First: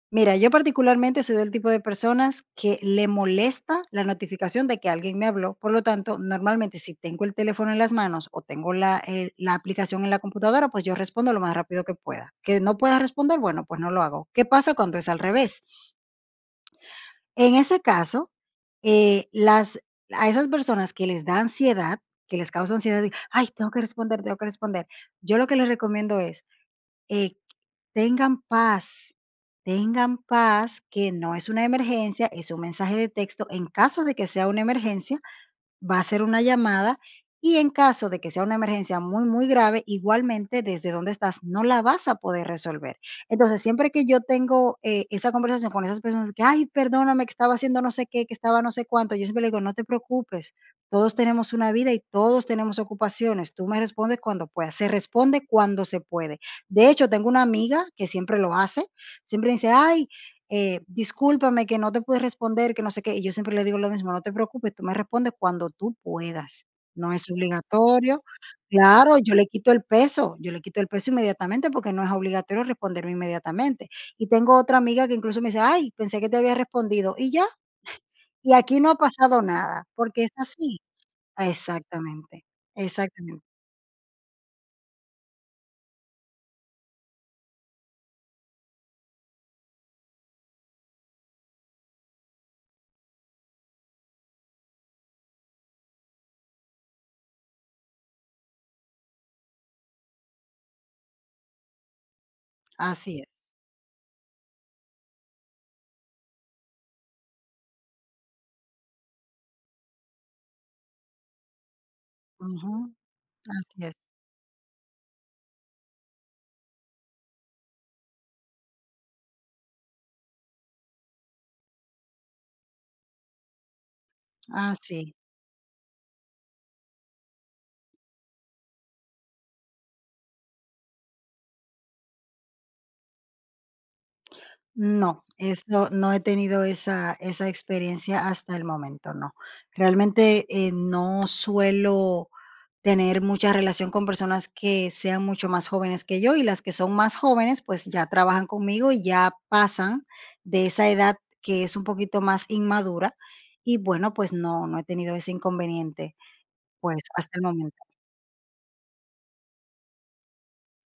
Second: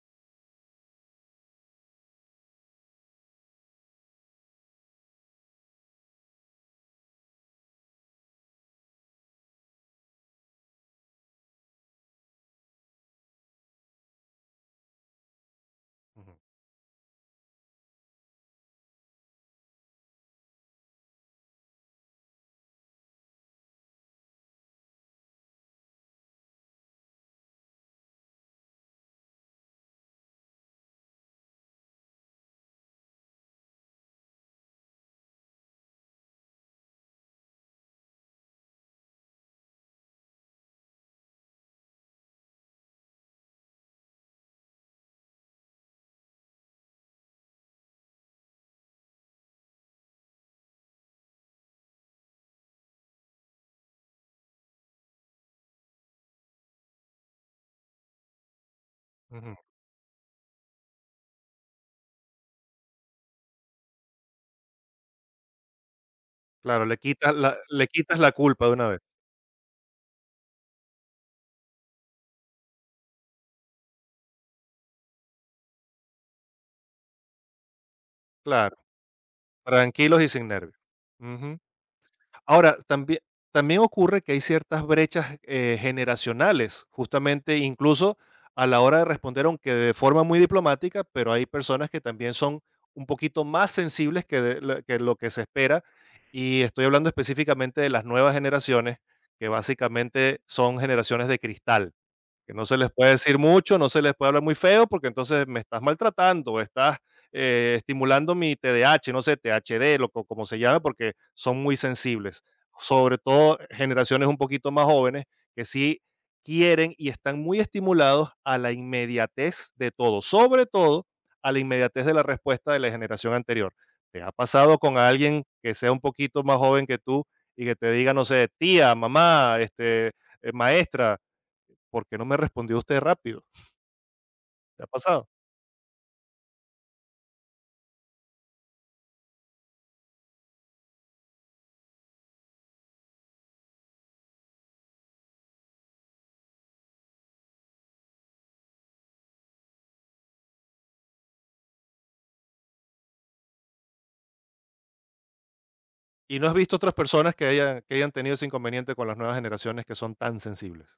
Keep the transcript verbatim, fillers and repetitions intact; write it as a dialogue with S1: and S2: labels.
S1: Mira, yo particularmente soy del tipo de personas que le molesta la notificación de que alguien me habló, por lo tanto, normalmente, si tengo el teléfono en las manos o tengo la, eh, la aplicación en la computadora, pues yo respondo lo más rápido que pueda. Que no pueda responder, bueno, pues no lo hago. ¿Qué pasa cuando es al revés?
S2: Ujú.
S1: En ese caso, eh, las a esas personas que les da ansiedad, que les causa ansiedad de: "Ay, tengo que responder, tengo que responder". Yo lo que les recomiendo es, eh, tengan paz tengan paz, que no es una emergencia, es un mensaje de texto. En caso de que sea una emergencia, va a ser una llamada, y en caso de que sea una emergencia muy muy grave, igualmente desde donde estás no la vas a poder resolver. Entonces, siempre que yo tengo, eh, esa conversación con esas personas, de que: "Ay, perdóname, que estaba haciendo no sé qué, que estaba no sé cuánto", yo siempre le digo: "No te preocupes, todos tenemos una vida y todos tenemos ocupaciones, tú me respondes cuando puedas", se responde cuando se puede. De hecho, tengo una amiga que siempre lo hace, siempre
S2: Ujú.
S1: dice: "Ay, eh, discúlpame, que no te pude responder", que no sé qué, y yo siempre le digo lo mismo: "No te preocupes, tú me respondes cuando tú puedas".
S2: Claro, le
S1: No es
S2: quitas la le quitas
S1: obligatorio.
S2: la culpa de una vez.
S1: Claro, yo le quito el peso, yo le quito el peso inmediatamente porque no es obligatorio responderme inmediatamente. Y tengo otra amiga que incluso me dice: "Ay, pensé que te había respondido", y ya. Y
S2: Claro,
S1: aquí no ha pasado nada,
S2: tranquilos
S1: porque
S2: y
S1: es
S2: sin nervios.
S1: así.
S2: Ujú.
S1: Exactamente
S2: Ahora, también
S1: exactamente.
S2: también ocurre que hay ciertas brechas, eh, generacionales, justamente incluso a la hora de responder aunque de forma muy diplomática, pero hay personas que también son un poquito más sensibles que de lo que lo que se espera, y estoy hablando específicamente de las nuevas generaciones, que básicamente son generaciones de cristal, que no se les puede
S1: Así es.
S2: decir mucho, no se les puede hablar muy feo, porque entonces me estás maltratando o estás, eh, estimulando mi te-de-ache, no sé, te-ache-de lo co como se llame, porque son muy sensibles,
S1: Ujú.
S2: sobre todo
S1: Así es.
S2: generaciones un poquito más jóvenes que sí quieren y están muy estimulados a la inmediatez de todo, sobre todo, a la inmediatez de la respuesta de la generación anterior. ¿Te ha
S1: Ah,
S2: pasado con
S1: sí.
S2: alguien que sea un poquito más joven que tú y que te diga, no sé, tía, mamá, este, eh, maestra, ¿por qué no me respondió usted rápido? ¿Te ha
S1: No,
S2: pasado?
S1: eso, no he tenido esa esa experiencia hasta el momento, no. Realmente, eh, no suelo tener mucha relación con personas que sean mucho más jóvenes que yo, y las que son más jóvenes, pues ya trabajan conmigo y ya pasan de esa edad que es un poquito más inmadura y, bueno, pues no no he tenido ese inconveniente,
S2: ¿Y no has visto otras
S1: pues,
S2: personas
S1: hasta el
S2: que haya
S1: momento.
S2: que hayan tenido ese inconveniente con las nuevas generaciones, que son tan sensibles?